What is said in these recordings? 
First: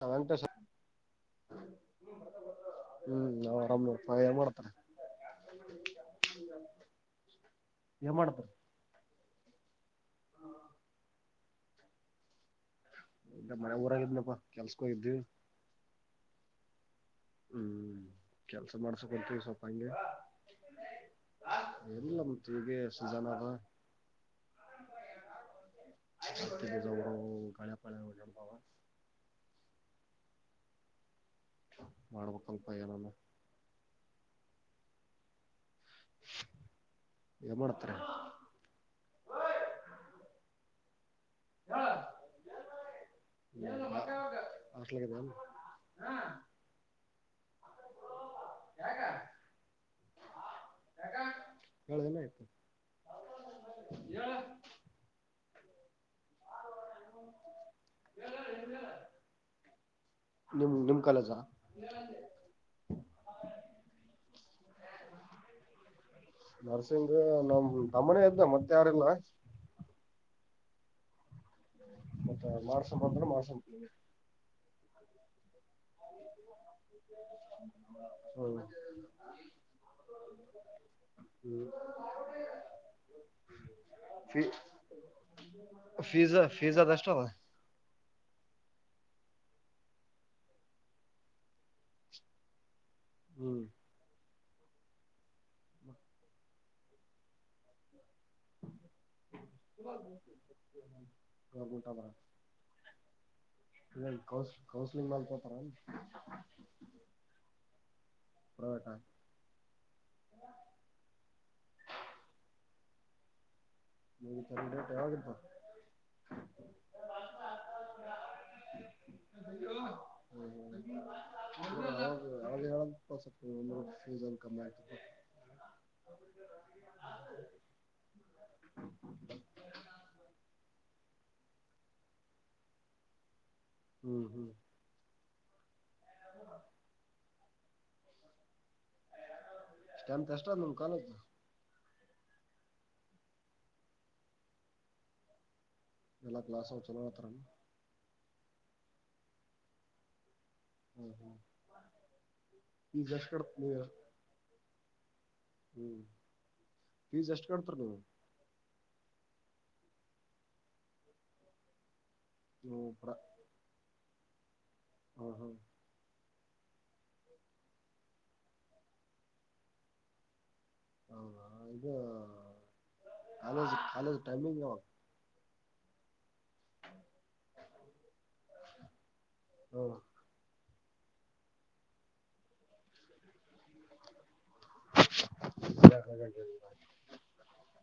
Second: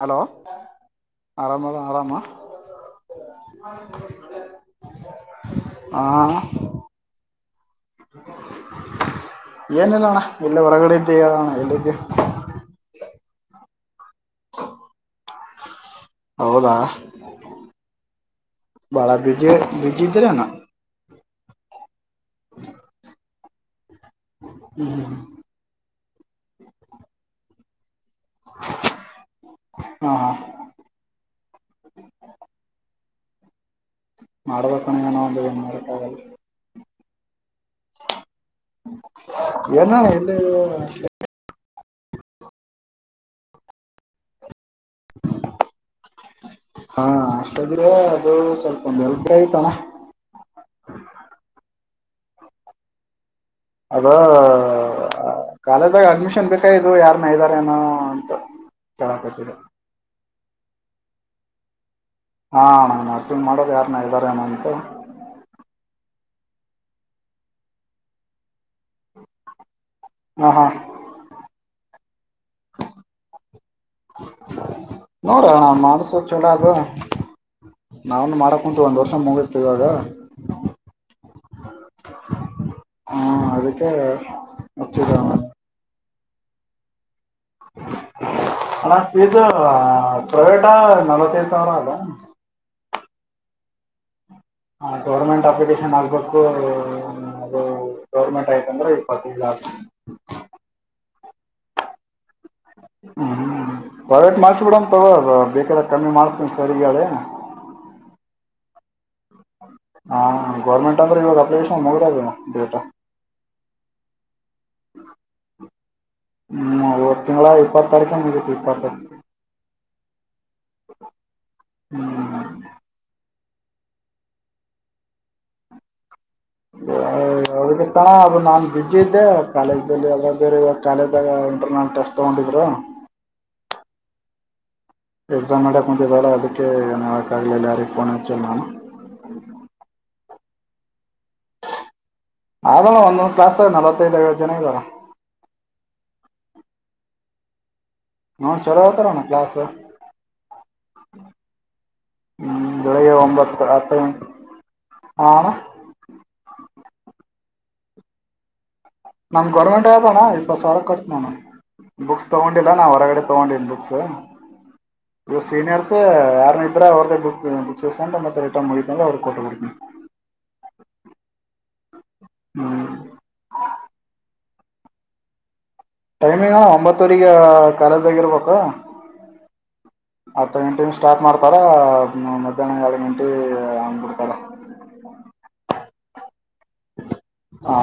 Hello Venkatesha ಆರಾಮ ಆರಾಮ ಹ್ಮ್ ನಾವ್ ಆರಾಮ್ ನೋಡ್ಪಾ ಏನ್ ಮಾಡ್ತಾರ ಹಾ ಏನಿಲ್ಲ ಅಣ್ಣ ಇಲ್ಲೇ ಹೊರಗಡೆ ಇದ್ದೆ ಹೇಳಣ ಎಲ್ಲಿ ಇದ್ದಿ ಇ [unintelligible] ಮನೆ ಊರಾಗಿದ್ನಪ್ಪಾ ಕೆಲ್ಸಕ ಹೋಗಿದ್ವಿ ಹೌದಾ ಹ್ಮ್ ಕೆಲ್ಸ ಬಾಳ ಮಾಡ್ಸಕೊತ್ೀ ಬಿಜಿ ಸ್ವಲ್ಪ ಹಂಗೆ ಬಿಜಿ ಇದ್ದೀರೇನ ಲ್ಲ ಮತ್ ಈಗೆ ಸೀಜನ್ ಅದರು [unintelligible] [unintelligible] ಹಾ ಹಾ. ಮಾಡ್ಬೇಕಲಪ್ಪ ಏನನಾ. ಮಾಡ್ಬೇಕಣನ ಒನನ್ನಂದು. ಹೌ. ಏನ್ ಮಾಡ್ತಾರೆ ಎನ ಇಲ್ಲಿ. ಹಾ. ಹಾ ಅಷ್ಟಲ್ಲೇ ಅದು ಸ್ವಲ್ಪ ಬೆಲ್ಪ ಆಯತಣ. ಹೇಳಳ ದಿನ ಆಯ್ತು. ಅದ. ಕಾಲೇಜಾಗ ಅಡ್ಮಿಷನ್ ಬೇಕಾಯ್ದು ಯಾರ ಮ. ಅಂತ ಚಕ. ನಿಮ್ ನಿಮ್ ಕಾಲಜ. ಹಾ ನಂಗ ನರ್ಸಿಂಗ್ ಮಾಡೋದು ಯಾರನ ಹೇಳ್ದಾರ ನಂತ. ನರಸಿಂಗ್ ನಮ ತಮ್ಮನೇ ಇದದ್ದ ಮತ್ತೆ. ಯಾರಂಗ. ಹಹಾ ಮತ್ತೆ ಮಾಸ ಬಂದ್ರ ಮಾಸ. ನೋಡೋಣ. ಮಾಡಸೋ ಚಲ ಅದು ನಾವನು ಹ್ಮ್ ಮಾಡಕಂತ ಒಂದ್ ವರ್ಷ ಮುಗತ ಇವಾಗ. ಹ್ಮ್. ಹ್ಮ ಅದಕ್ಕೆ ಮತ್ತಿದ. ಫಿಜಾ ಫಜ್ಜ ದಷ್ಟ. ಅಣ ಫೀಸ್ ಪ್ರೈವೇಟ್ ನಲವತ್ತೈಐದು ಸಾವಿರ ಅಲ್ಲ. ಹ್ಮ್. ಹ ಗೌರ್ಮೆಂಟ್ ಅಪ್ಲಿಕೇಶನ್ ಆಗ್ಬೇಕು ಅದು. ಗೌರ್ಮೆಂಟ್ ಆಯ್ತಂದ್ರೆ ಇಪ್ಪತ್ತೈದು್ ಲಾಕ್ಷ. ಗಗಊಟ ಮಾಡ. ಹ್ಮ್. ಹ್ಮ ಪ್ರೈವೇಟ್ ಮಾಡಸ ಬಿಡಮ ಕೌನ್ಸಿಲಿಂಗ್ ತಗೋ ಮ್ಯಾಲ್ ತೋತಾರ ಬೇಕಾದ ಕಮ್ಮಿ ಮಾಡಸ್ತನ್ ಸರಿಗಾಳೆ. ಹಳಟಾ. ಹಾ ಗೌರ್ಮೆಂಟ್ ಅಂದ್ರೆ ಇವಾಗ ಅಪ್ಲಿಕೇಶನ್ ಮುಗರದೇನು ಡೇಟಾ. ಚ ಹ್ಮ್ ಇವತ್ತು ತಿಂಗಳ ಇಪ್ಪತ್ ತಾರೀಕ ಮುಗೀತು ಇಪ್ಪತ್ತೈದು ಹಪ್ಪ. ಹ್ಮ್ ಕಮ್ಮ ಆ. ಅವತ ನಾನ. ಬಿಜಿ ಇದ್ದೆ ಕಾಲೇಜದಲ್ಲಿ ಅವರು ಬೇರೆ ಇವಾಗ ಕಾಲೇಜದಾಗ ಇಂಟರ್ನಲ್ ಟೆಸ್ಟ್ ತಗೊಂಡಿದ್ರು. ಹ್ಮ್ ಹ್ಮ್ ಎಕ್ಸಾಮ್ ನಡೆ ಕುಚದಳ ಅದಕ್ಕೆ ಏನ ಹೇಳಾಕ ಹಗಲ್ಲೆಲಾ ಯಾರಿಗೆ ಫೋನ ಹಚ್ಚಲ ನಮ್ಮದ ಎಷ್ಟ ಕಾಲ ಆದಲ್ಲ ಒಂದೊಂದು ಕ್ಲಾಸನ್ಯಾಗ ನಲವತ್ತೈದ್ ಐವತ್ತು ಜನ ಇದ್ದಾರ. ಎಲ್ಲಾ ಕ್ಲಾಸ ಒಳಗ ಚಲೋ ಹೇಳುತ್ತಾರೆನ ಹಾ ಚಲೋ ಹೇಳ್ತಾರ ಅಣ್ಣ ಕ್ಲಾಸ ಹ್ಮ್ ಹ್ಮ್ ಹ್ಮ್ ಈಗ ಬೆಳಿಗ್ಗೆ ಎಷ್ಟ ಒಂಬತ್ತು [inaudible] ಹತ್ತು ಗಂಟೆ. ಹಾ ಫೀಜ ಎಷ್ಟ ಕಟತಿರೀ ನೀವು. ನಮ್ ಗೌರ್ಮೆಂಟ್ ಆಗೇತಿ ಅಣ್ಣಾ ಇಪ್ಪತ್ತು ಸಾವಿರ ಕಟ್ಟತನ ಅಣ್ಣಾ ಬುಕ್ಸ್ ತಗೊಂಡಿಲ್ಲಾ ನೀವು ನಾ ಪ್ರ ಹೊರಗಡೆ ತೊಗೊಂಡಿನಿ ಬುಕ್ಸ್. ಹಾ ನೀವ ಹಾ ಸೀನಿಯರ್ಸ್ ಯಾರ ಇಬ್ಬರ ಅವರದ ಬುಕ್ ಬುಕ್ಸ್ ಇಸಕೊಂಡ ಮತ್ತೆ ರಿಟನ್ ಅವರಗಿ ಕೊಟ್ಟ ಬಿಡ್ತೀನಿ ಹೌದ ಇದು ಹ್ಮ್ ಕಾಲೇಜ ಕಾಲೇಜ ಟೈಮಿಂಗ್ ಯಾವಾಗ ಟೈಮಿಂಗ ಅಣ್ಣಾ ಒಂಬತ್ತುವರಿಗೆ ಕಾಲೇಜದಾಗ ಇರಬೇಕ್. ಯಾವಾಗ ಹತ್ತ ಗಂಟೆ ಸ್ಟಾರ್ಟ್ ಮಾಡ್ತಾರ ಮಧ್ಯಾಹ್ನ ಎರಡ ಗಂಟೆ- ಹಂಗ ಬಿಡ್ತಾರ. [unintelligible] ಹಾ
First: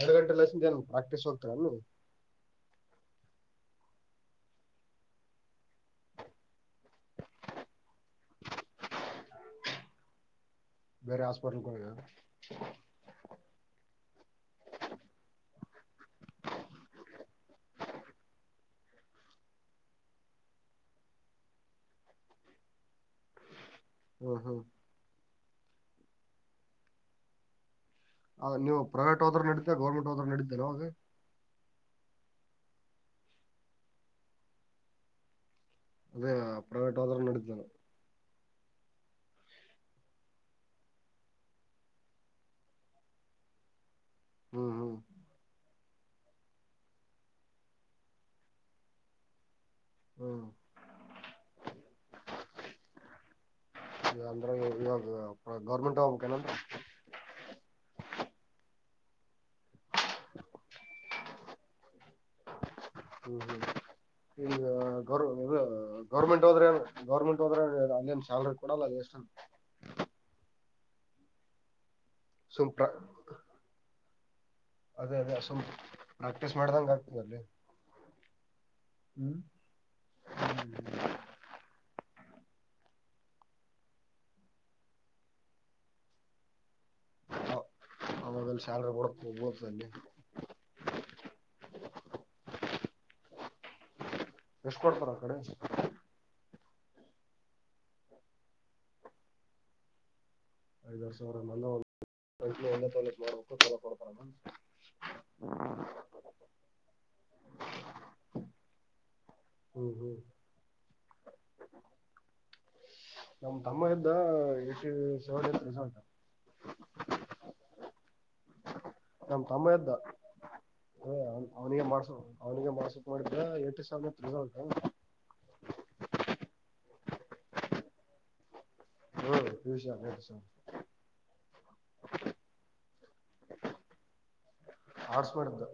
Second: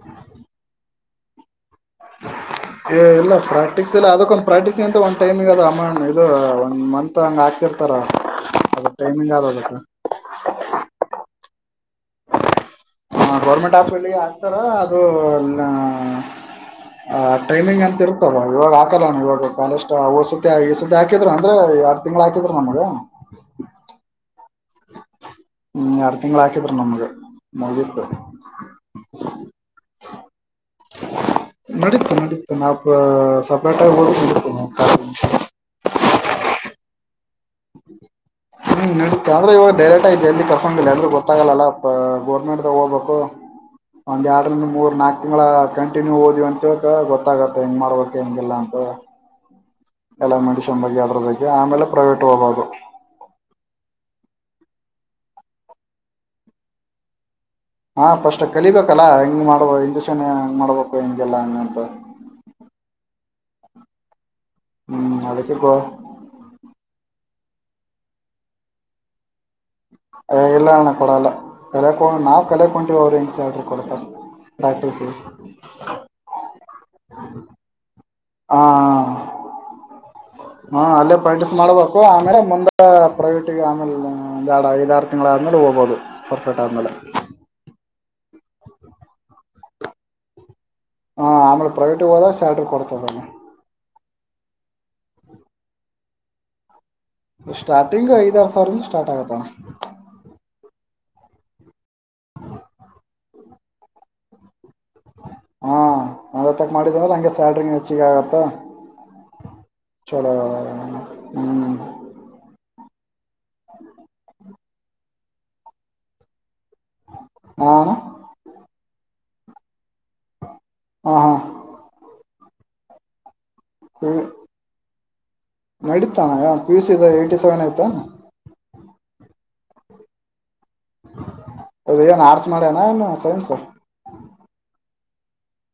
ಎರಡು ಗಂಟೆ ಲಸೇದೆನು. ಪ್ರಾಕ್ಟೀಸ್ ಹೋಗ್ತಿಯ ಅನ್ನು ಇಲ್ಲ ಪ್ರಾಕ್ಟೀಸ್ ಇಲ್ಲ ಅದಕ್ಕೊಂದ ಪ್ರಾಕ್ಟೀಸಿ ಗಂತ ಒಂದ್ ಟೈಮಿಂಗ್ ಅಮಾ ಅದ ಇದು ಒನ್ ಮಂತ್ ಹಂಗ ಹಾಕ್ತಿರ್ತಾರ ಅದಕ ಟೈಮಿಂಗ್ ಅದ ಅದಕ್ ಬೇರೆ ಹಾಸ್ಪಿಟಲ್ಗೆ ಹೋಗಿಯ ಹ ಗೌರ್ಮೆಂಟ್ ಹಾಸ್ಪಿಟಲಗೆ ಹಾಕ್ತಾರ ಅದು ನ- ಟೈಮಿಂಗ್ ಅಂತ ಇರ್ತದ ಇವಾಗ ಹಾಕಲ್ಲಣ ಇವಾಗ ಕಾಲೇಜ ಹೋದ ಸತಿ ಈ ಸತಿ ಹಾಕಿದ್ರ ಅಂದ್ರು ಎರಡ್ ತಿಂಗಳ ಹಾಕಿದ್ರ ನಮಗ. [inaudible] ಹ್ಮ ಆರ ತಿಂಗಳ ಹಾಕಿದ್ರ ನಮ್ಮಗ ಅ ನೀವು ಪ್ರೈವೇಟ್ ಹೋದ್ರು ನಡಿಯುತ್ತ ಗೌರ್ಮೆಂಟ್ ಹೋದ್ರ ನಡಿಯುತ್ತಾನ ಆವಾಗ ನಡೀತು ನಡೀತು ನಾವು ಪ ಸಪರೆಟ [unintelligible] ಆಗಿ ಹೋದರ ನಡೀತದ ಅದೇ ಅ ಪ್ರೈವೇಟ್ ಹೋದ್ರು ನಡಿತದ. ಹ್ಮ ನಡಿಯುತ್ತ ಆದ್ರೆ ಇವಾಗ ಡೈರೆಕ್ಟ್ ಆಗಿ ಜಲ್ದಿ ಕರ್ಕೊಳಂಗಿಲ್ಲ ಎಲ್ಲಿ ಗೊತ್ತಾಗಂಗಿಲ್ಲ ಗೌರ್ಮೆಂಟದಾಗ ಹೋಗ್ಬೇಕೊ ಒಂದು ಎರಡರಿಂದ ಹ್ಮ್ ಮೂರು ಹ್ಮ್ ನಾಲ್ಕು ತಿಂಗಳ ಹಾಕಡ ಕಂಟಿನಿವ ಹೋದವಿ ಅಂತ ತಿಳ್ಕೊ ಗೊತ್ತಾಗತ್ತೆ ಹೆಂಗ ಮಾಡ್ಬೇಕ ಹೆಂಗಿಲ್ಲ ಅಂತ ಹೇಳಿ ಎಲ್ಲ ಹ್ಮ್ ಮುಗಿಸಿಕೊಂಡ ಬಗೆಹರದಿರತಯ್ತಿ ಆಮೇಲೆ ಪ್ರೈವೇಟ್ ಹೋಗಬಹುದು ಅಂದ್ರೆ ಇವಾಗ ಗೌರ್ಮೆಂಟ. ಹಾ ಪಸ್ಟ್ ಕಲಿಬೇಕಲ್ಲಾ ಹೆಂಗ್ ಮಾಡದು ಇಂಜೆಕ್ಷನ್ ಹಂಗ್ ಮಾಡ್ಬೇಕು ಹಿಂಗೆಲ್ಲಾ ಹಂಗ ಅಂತ. ಹ್ಮ್ ಹ್ಮ್. ಈಗ ಗೌರ್ ಅದಕ್ಕೆ ಗೋ ಗೌರ್ಮೆಂಟ್ ಹೋದ್ರೆ ಗೌರ್ಮೆಂಟ್. ಅಲ್ಲಿನ್ ಸಾಲರಿ ಕಡ ಅಲ್ಲಷ್ಟಸ್ [unintelligible] ಇಲ್ಲ ಅಣ್ಣ ಕೊಡಲ್ಲ ನಾವವು ಸುಮ್ ಪ್ರ ಕಲೆಕೊಂಡಿವವ ಅವ್ರು ಹೆಂಗ ಸಲ್ ಕೊಡ್ತಾರೆ ಅದೇ ಅದೇ ಸು ಪ್ರಾಕ್ಟೀಸ್ ಮಾಡ್ದಂಗ ಆಗ್ತಲ್ಲಿ ಹಾ ಹ ಅಲ್ಲೇ ಪ್ರಾಕ್ಟೀಸ್ ಮಾಡ್ಬೇಕು ಆಮೇಲೆ ಮುಂದೆ ಪ್ರೈವೇಟಿಗೆ ಆಮೇಲೆ ಐದಾರು ತಿಂಗಳ ಆದ್ಮೇಲೆ ಹೋಗ್ಬಹದು ಸರ್ಫೆಟ್ ಆದ್ಮೇಲೆ ಆ ಮದಲ್ಲಿ ಸ್ಯಲ್ರಿ ಕೊಡಕ್ ಹಬತ ಅಲ್ಲಿ ಹಾ ಆಮೇಲೆ ಪ್ರೈವೇಟ ಹೋದಾಗ ಸ್ಯಾಲ್ರಿ ಕೊಡ್ತದ ಎಷ್ಟ ಕೊಡ್ತರ ಆ ಕಡೆ ಸ್ಟಾರ್ಟಿಂಗು ಐದಾರ ಸಾವಿರಿಂದ ಸ್ಟಾರ್ಟ್ ಆಗತ್ತಣ. ಐದ್ ವರ್ ಸಾವಿರ ಮ ಮಾಡ್ಬೇಕು ಕೊಡ್ತಾರ ಮ. ಹಾ ಒತ್ತಕ್ ಮಾಡಿದವ ನಂಗೆ ಸ್ಯಾಲ್ರಿ ಹೆಚ್ಚಿಗೆ ಆಗತ್ತ ಹ್ಮ್ ಹ್ಮ್ ಚಲೋ ಹ್ಮ. ನಮ್ ತಮ್ಮ ಎದ್ದ ಎ. [unintelligible] ಸೋದ ಸೋದ. ಹ. ನ್ ತಮ್ಮದ್ದ ಹಾ ಹಾ ಅವನ್ ಅವ್ನಿಗೆ ಮಾಡ್ಸು. ಅವನಿಗೆ ಮಸ ಮಾಡಿ ಪ ನಡೀತಾನ ಪಿ ಯುಸ ಏ್ಟಿ ಸೆವೆನ್ ಆಯ್ತಾ ಹೌ ವುಶ ಸ. ಹೌದ ಏನ್ ಆರ್ಸ ಮಾಡ್ಯನ ಏನು. ಸನ್ ಸರ್. ಆಡ್ಸ್ಬೇಡ್ದ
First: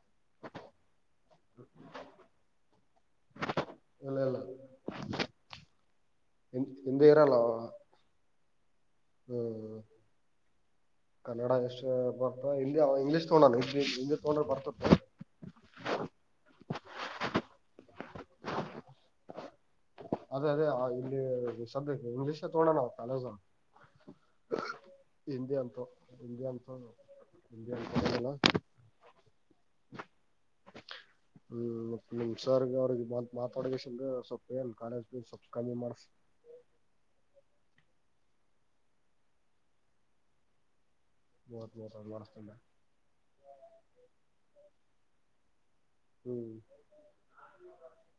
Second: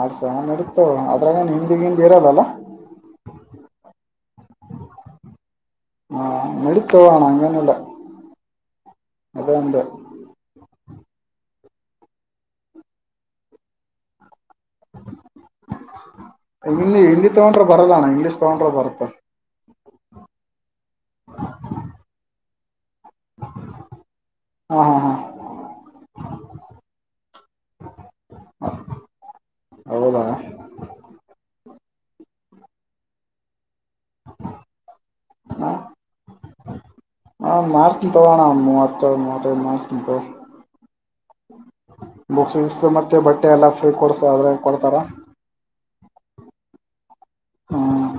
ಆಡ್ಸ ನಡತು ಅದ್ರಾಗ ಹಿಂದಿಗಿಂದ ಇರದಲ್ಲ. ಇಲ್ಲ ಇಲ್ಲ. ಹಾ ಮಳಿಕಣ ಹಿಂದಿ ಇರಲ್ಲ ಅಂಗನಲ್ಲ. ಅದ ಒಂತ. ಹ್ಮ್ ಕನ್ನಡ ಎಷ್ಟು ಬರ್ತ ಹಿಂದಿ ಇಂಗ್ಲೀಷ್ ತೋಡಣ. ತೋೊಂಡ ಬರ್ತ. ಇಿಂದಲ್ಲಿ ಹಿಂದಿ ತಗೊಂಡ್ರ ಬರಲ್ಲಣ್ಣ ಇಂಗ್ಲೀಷ್ ತಗೊಂಡ್ರ ಬರತ್ತ. ಅದೇ ಅದೇ ಇಲ್ಲಿ ಸದ್ಯ ಒ್ ವಿಷಯ ತಗಡೋಣ. ಅಲಸ ಹಾ ಹಾ ಹಾ ಹಿಂದಿ ಅಂತ ಹಿ ಅಂತ ಹ ಹೌದಾ ಹ್ಮ. ನಿಮ್ ಸರ್ ಗೆ ಅವ್ರಿಗೆ ಮಾತಾಡಷ್ಟ ಸೊಪ್ಪ ಏನ್ ಕಾಲೇಜ ಫೀಸ್ ಸ್ವಲ್ಪ್ ಕಡಿಮಿ ಮಾಡ್ಸ ಹಾ ಮಾಡಸ್ತೇನಿ ತಗೋ ಅಣ್ಣ ಒಂದ್ ಮೂವತ್ತು ಮೂವತ್ತಾದು ಮಾಡಸ್ತೇನಿ ತಗೋ ಮೂವತ್ತ್ ಮೂರ ಮಾಡಿಸ್ಕೊಂಡ ಬುಕ್ಸಸ್ ಗಿಕ್ಸ್ ಮತ್ತೆ ಬಟ್ಟೆ ಎಲ್ಲ ಫ್ರೀ ಕೊಡ್ಸ ಆದ್ರೆ ಕೊಡ್ತಾರ ಹ್ಮ್ ಹ್ಮ್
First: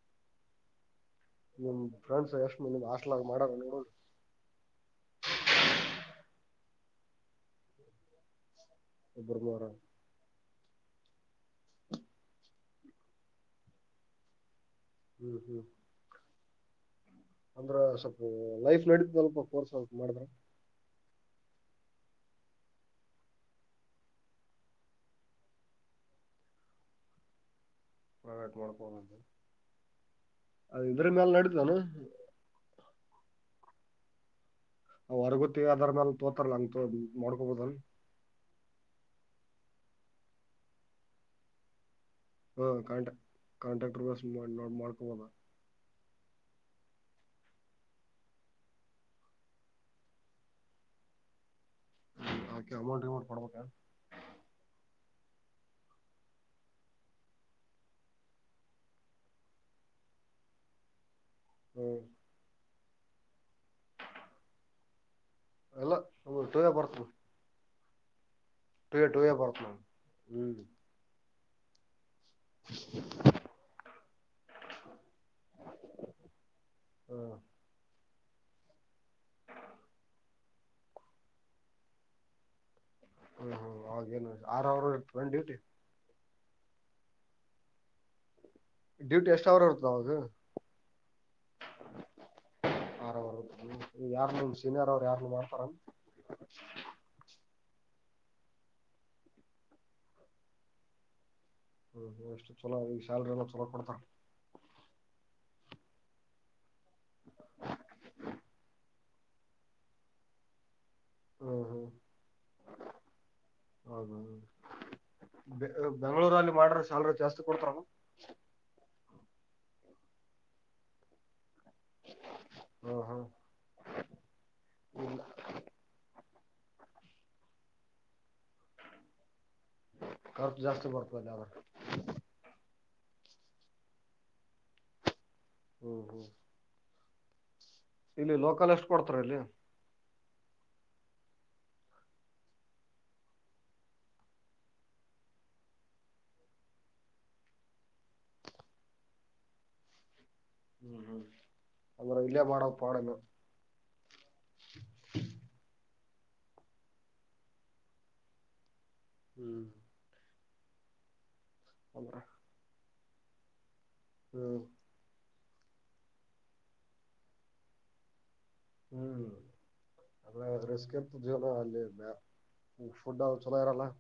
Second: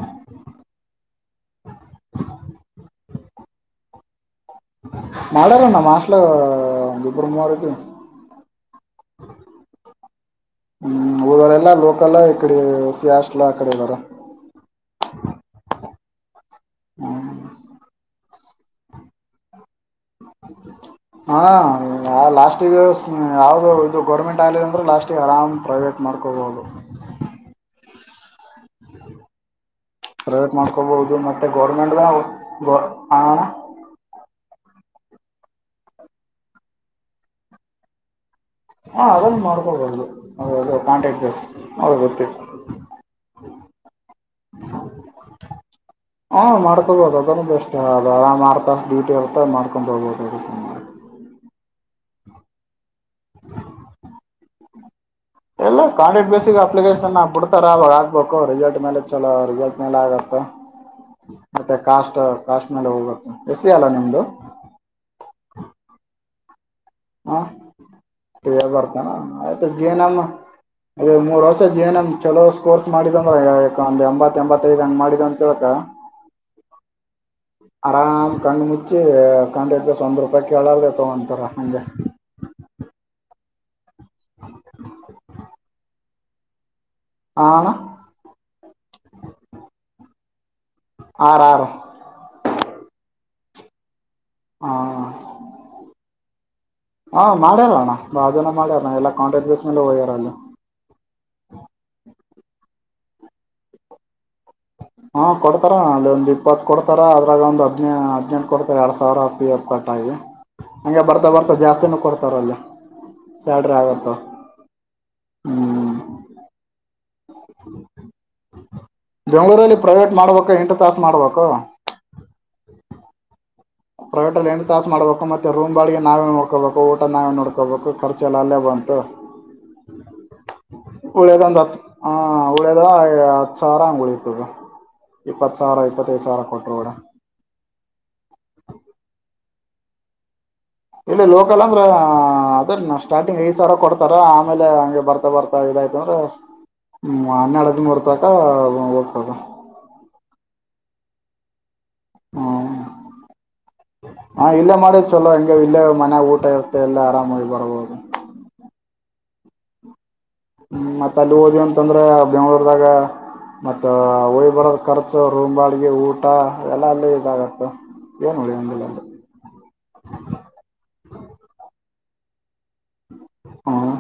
ನಿಮ್ ಫ್ರೆಂಡ್ಸ್ ಎಷ್ಟ್ಮ ನಿಮ್ಷ್ಟ ಮಾಡ ನೋ ಮಾಡಾರ ನಮ್ ಹಾಸ್ಟೆಲ್ ನವ್ರು ಇಬರು ಮೂವರಐದು ಇಬ್ರು ಮೂವರು ಹ್ಮ್ ಊರವರೆ ಎಲ್ಲ ಲೋಕಲ್ಲ ಇಡೆ ಎಸ್ ಸಿ ಹಾಸ್ಟೆಲ್ ಅಕಡೆ ಎಲ್ಲಾರ ಹ್ಮ್ ಹ್ಮ್ ಅಂದ್ರ ಸ್ವಲ್ಪು ಲೈಫ್ ನಡ ಸ್ವಲ್ಪೋರ್ಸ್ ಆ ಹಾ ಲಾಸ್ಟ್ ಈಗ ಯಾವ್ದದು ಇದು ಗೌರ್ಮೆಂಟ್ ಆಗ್ಲಿಿಲ್ಲ ಅಂದ್ರೆ ಲಾಸ್ಟ್ ಆರಾಮ್ ಪ್ರೈವೇಟ್ ಮಾಡ್ಕೋಬಹುದು ಹಳಟು ಮಾಡಡಕ ಪ್ರೈವೇಟ್ ಮಾಡ್ಕೋಬಹುದು ಮತ್ತೆ ಗೌರ್ಮೆಂಟ್ ಹಾ ಅವ ಹೊರಗೊತಿ ಅದರ್ಮೇಾಲ ತೋತಾರಲ್ಲ ಅಂಗ ಮಾಡೋ್ಕೊಬೋದಲ್ ಹಾ ಅದ್ರಲ್ಲಿ ಮಾಡ್ಕೊಬಹುದು ಅ ಕಾಂಟ್ರ್ಯಾಕ್ಟ್ ಬೇಸ್ ಗೊತ್ತ ಹಾಂ ಕಾಂಟೆ ಕಾಂಟ್ರಾಕ್ಟರ್ ಬೇಸ್ ಮಾಡ್ಕೊಬದ ಹಾ ಮಾಡ್ಕೊಬೋದು ಅದನ್ನು ಬೆಸ್ಟ್ ಅರಾಮ್ ಹತ್ತು ತಾಸ್ ಡ್ಯೂಟಿ ಇರ್ತ ಮಾಡ್ಕೊಂಡ್ ಹೋಗಬೋದು ಹಕೆ ಅಮೌಂಟ್ ವಿಮೌಂಟ್ ಕೊಡ್ಬೇಕಾ ಎಲ್ಲ ಕಾಂಟ್ರಾಕ್ಟ್ ಬೇಸಿಿಗೆ ಅಪ್ಲಿಕೇಶನ್ ಬಿಡ್ತಾರ ಅವಾಗ ಆಗ್ಬೇಕು ರಿಸಲ್ಟ್ ಮೇಲೆ ಚಲೋ ರಿಸಲ್ಟ್ ಮೇಲೆ ಆಗತ್ತೆ ಮತ್ತೆ ಹ್ಮ್ ಕಾಸ್ಟ್ ಕಾಸ್ ಮೇಲೆ ಹೋಗ ಎಸ್ ಸಿ ಅಲ್ಲ ನಿಮ್ದು ಅಲ್ಲ ಹೌ ಇಲ್ಲ ಪಾ ಇ ಬರ್ತಾನ ಆಯ್ತಾ ಜೀನಮ್ಮ ಹ್ಮ್ ಇ ಮೂರ್ ವರ್ಷ ಸಜಧ್ಯಯನ ಚಲೋ ಸ್ಕೋರ್ಸ್ ಮಾಡಿದ್ ಅಂದ ಒಂದ್ ಎಂಬತ್ತ ಎಂಬತ್ತಐದು್ ಹಂಗ ಮಾಡಿದ್ ಅಂತ ಕೇಳಕ್ ಹ್ಮ್ ಆರಾಮ್ ಕಣಂಡು ಮುಚ್ಚಿ ಕಾಂಟ್ರಾಕ್ಟ್ ಬೇಸ್ ಒಂದು ರೂಪಾಯಿ ಕೇಳಾರ್ದ ತೊಗೊಂತಾರೆ ಹಾಗಂಗೆ ಹ ಹ ಅವಾಗೇನು ಆರ ಅವರು ಇ ನ ಡ್ಯೂಟಿ ಹಾ ಅಣ್ಣ ಡ್ಯೂಟಿ ಎಷ್ಟು ಅವರ್ ಇರ್ತದ ಅವಾಗ [unintelligible] ಹೌದು ಯಾರ್ ನಿಮ್ ಹ ಸೀನಿಯರ್ ಅವರು ಯಾರ್ ನಿ ಮಾಡ್ತಾರ ಬಾಳ್ ಜನ ಮಾಡ್ಯಾರ ಎಲ್ಲಾ ಕಾಂಟ್ರಾಕ್ಟ್ ಬೇಸ್ ಮೇಲೆ ಹೋಗ್ಯಾರಲ್ಲ ಹ್ಮ್ ಎಷ್ಟು ಚಲೋ ಈ ಸ್ಯಾಲರಿ ಎಲ್ಲ ಚಲೋ ಕೊಡ್ತಾರೆ. ಹಾ ಕೊಡ್ತಾರ ಅಲ್ಲಿ ಒಂದು ಇಪ್ಪತ್ತು ಕೊಡ್ತಾರ ಅದ್ರಾಗ ಒಂದ್ ಅದ್ರಗೊಂಡಿ ಹದ್ನೆೆಂಟು ಕೊಡ್ತಾರ ಎರಡ್ ಸಾವಿರ ಪಿ ಫ್ ಕಟ್ ಆಗಿ ಹಗೆ ಬರ್ತ ಬರ್ತಾ ಹ್ಮ್ ಹ್ಮ್ ಜಾಸ್ತಿನೂ ಕೊಡ್ತಾವ್ರರೇ ಅಲ್ಲಿ ಸ್ಯಾಲರಿ ಆಗತ್ತಾವ ಹೌದು ಬೆ- ಹ್ಮ್ ಬೆಂಗಳೂರಲ್ಲಿ ಮಾಡ್ರೆ ಸ್ಯಾಲ್ರಿ ಜಾಸ್ತಿ ಕೊಡ್ತವ್ರ ಬೆಂಗಳೂರಲ್ಲಿ ಪ್ರೈವೇಟ್ ಮಾಡ್ಬೇಕ ಎಂಟು ತಾಸು ಮಾಡ್ಬೇಕು ಹ್ಮ್ ಹ್ಮ್ ಪ್ರೈವೇಟಲ್ಲಿ ಎಂಟು ತಾಸು ಇಲ್ಲ ಮಾಡ್ಬೇಕು ಮತ್ತೆ ರೂಮ್ ಬಾಡಿಗೆ ನಾವೇ ನೋಡ್ಕೋಬೇಕು ಊಟ ನಾವೇ ನೋಡ್ಕೋಬೇಕು ಖಾರ್ಚಲ್ಲ ಅಲ್ಲೇ ಬಂತು. ಖರ್ಚು ಜಾಸ್ತಿ ಬರ್ತದೆ ಅದ್ರ ಉಳಿಯದಂತ ಹತ್ತು ಹಾ ಉಳಿಯೋದು ಹತ್ತು ಒಂದ್ ಸಾವಿರ ಹಾಗ್ ಉಳಿತದೆ ಇಪ್ಪತ್ತು ಸಾವಿರ ಹ್ಮ್ ಇಪ್ಪತ್ತೈದು ಹ್ಮ್ ಸಾವಿರ ಕೊಟ್ಟು ಬ್ಯಾಡ. ಇಲ್ಲಿ ಲೋಕಲ್ ಎಷ್ಟು ಕೊಡ್ತಾರ ಇಲ್ಲಿ. ಇಲ್ಲಿ ಲೋಕಲ್ ಅಂದ್ರ ಅದೇ ಸ್ಟಾರ್ಟಿಂಗ್ ಐದ್ ಸಾವಿರ ಕೊಡ್ತಾರ ಆಮೇಲೆ ಹಂಗೆ ಬರ್ತಾ ಬರ್ತಾ ಇದಯ್ತ ಅಂದ್ರ ಹನ್ನೆರಡು ಹದಿಮೂರು ತನಕ ಹೋಗ್ತದ. ಹ್ಮ್ ಹ್ಮ್ ಅಂದ್ರೆ ಇಲ್ಲೇ ಹ್ಮ್ ಮಾಡೋರ್ ಪಾಡ ಹೆಂಗೋ ಹಾ ಇಲ್ಲೇ ಮಾಡಿದ್ ಚಲೋ ಹಂಗ ಇಲ್ಲೇ ಮನೆ ಊಟ ಇರುತ್ತೆ ಎಲ್ಲ ಆರಾಮಾಗಿ ಹೋಗಿ ಬರ್ಬೋದು. ಹ್ಮ್ ಹ್ಮ್ ಮತ್ ಅಲ್ಲಿ ಹೋದ್ವಿ ಅಂತಂದ್ರೆ ಅಂದ್ರೆ ಬೆಂಗಳೂರುದಾಗ ಮತ್ತ ಹೋಗಿ ಹ್ಮ್ ಬರೋ ಖರ್ಚು ರೂಮ್ ಬಾಡಿಗೆ ಊಟ ಎಲ್ಲ ಅಲ್ಲೇ ಇದಾಗತ್ತೆ. ಏನ್ ಉಳಿಯಂಗಿಲ್ಲ ಅಲ್ಲಿ ಹ್ಮ್ ಹಾ ರಿಸ್ಕ್ ಐತಿ ಜೀವನ ಅಲ್ಲಿ ಫುಡ್ ಅದು ಚಲೋ ಇರಲ್ಲ ಹ್ಮ್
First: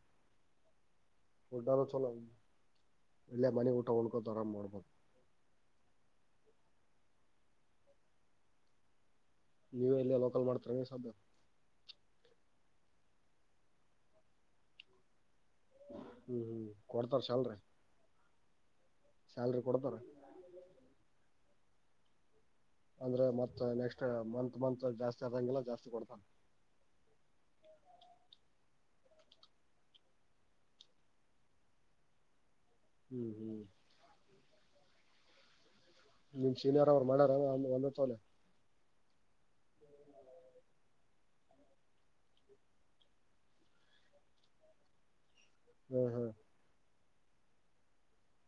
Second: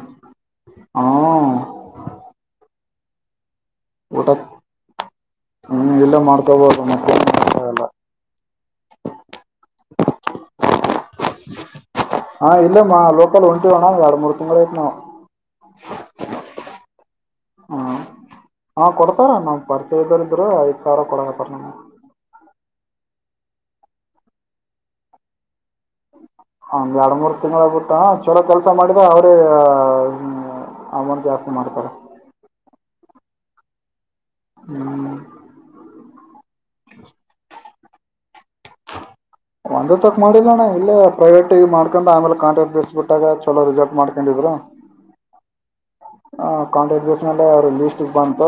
[inaudible] ಹ್ಮ್ ಫುಡ್ ಅದು ಚಲ ಇಲ್ಲ ಮನೆ ಊಟ ಉಣಕೋತ ಆರಾಮ್ ಮಾಡ್ಬೋದು ಇನ್ನು ಇಲ್ಲ ಮಾಡ್ಕೊಬೋದು [unintelligible] ನೀವೇ ಇಲ್ಲಿ ಲೋಕಲ್ ಮಾಡ್ತರಿ [unintelligible] ಹಾ ಇಲ್ಲೇ ಲೋಕಲ್ ಹೊಂಟೀವಿ ಅಣ್ಣ ಎರಡು ಮೂರು ತಿಂಗಳ ನೋಡ್ ಹ್ಮ್ ಹ್ಮ್ ಕೊಡ್ತಾರ ಸ್ಯಾಲರಿ ಹ್ಮ್ ಹಾ ಕೊಡ್ತಾರ ನಮಗ ಪರಿಚಯದರ ಇದ್ರ ಐದ ಸಾವಿರ ಕೊಡು [unintelligible] ಅಂದ್ರೆ ಮತ್ ನೆಕ್ಸ್ಟ್ ಮಂತ್ ಮಂತ್ ಜಾಸ್ತಿ ಆದದಂಗಿಲ್ಲ ಜಾಸ್ತಿ ಕೊಡ್ತಾನ ಹಗೆ ಎರಡು ಮೂರು ತಿಂಗಳ [unintelligible] ಹ ಚಲೋ ಕೆಲಸ ಮಾಡಿದ್ರೆ ಅವರೇ ಅಮೌಂಟ್ ಜಾಸ್ತಿ ಮಾಡ್ತಾರೆ. ಹ್ಮ್ ಹ್ಮ್ [inaudible] ಹ್ಮ್ [inaudible] ನಿಮ್ ಸೀನಿಯರ್ ಅವ್ರು ಮಾಡ್ಯಾರ ಆಮೇಲೆ ಒಂದ ಚಲ ಒಂದ ತಕ್ ಮಾಡಿಲ್ಲಣ್ಣ ಇಲ್ಲೇ ಪ್ರೈವೇಟ್ ಮಾಡ್ಕೊಂಡ ಆಮೇಲೆ ಕಾಂಟ್ರಾಕ್ಟ್ ಬೇಸ್ ಬಿಟ್ಟಾಗ ಚಲೋ ರಿಸಲ್ಟ್ ಮಾಡ್ಕೊಂಡಿದ್್ರ ಹ್ಮ್ ಹ ಕಾಂಟ್ರಾಕ್ಟ್ ಅವ್ರು ಲೀಟ್ ಬಂತು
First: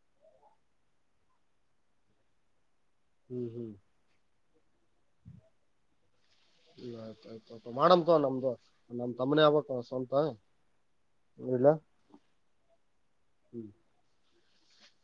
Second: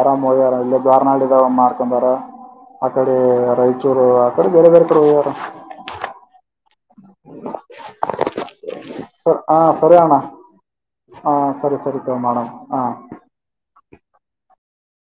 ಆರಾಮ್ ಹೋಗ್ಯಾರ ಇಲ್ಲ ದವಾರ್ನಾಡ ಇದ್ ಮಾಡ್ಕೊಂಡಾರ ಅಕಡೆ ಹ್ಮ್ ಹ್ಮ್ ಹ್ಮ್ ರಾಯಚೂರು ಅಕಡೆ ಬೇರೆ ಬೇರೆ ಕಡೆ ಹೋಗ್ಯಾರ ಹ್ಮ ಆಯ್ತ ಆಯ್ತ ಆಯ್ತ ಮಾಡಮತ್ ನಮ್ದು ನಮ್ ಸರ್ ತಮ್ಮನೇ ಹಾಂ ಆಬಕ್ ಸರಿ ಅಣ್ಣ ಸ್ವಂತ ಹಾಂ ಇಲ್ಲ ಸರಿ ಸರಿ ಮಾಡೋಣ ಹಾಂ ಹ್ಮ ಇಡ್ಲಾ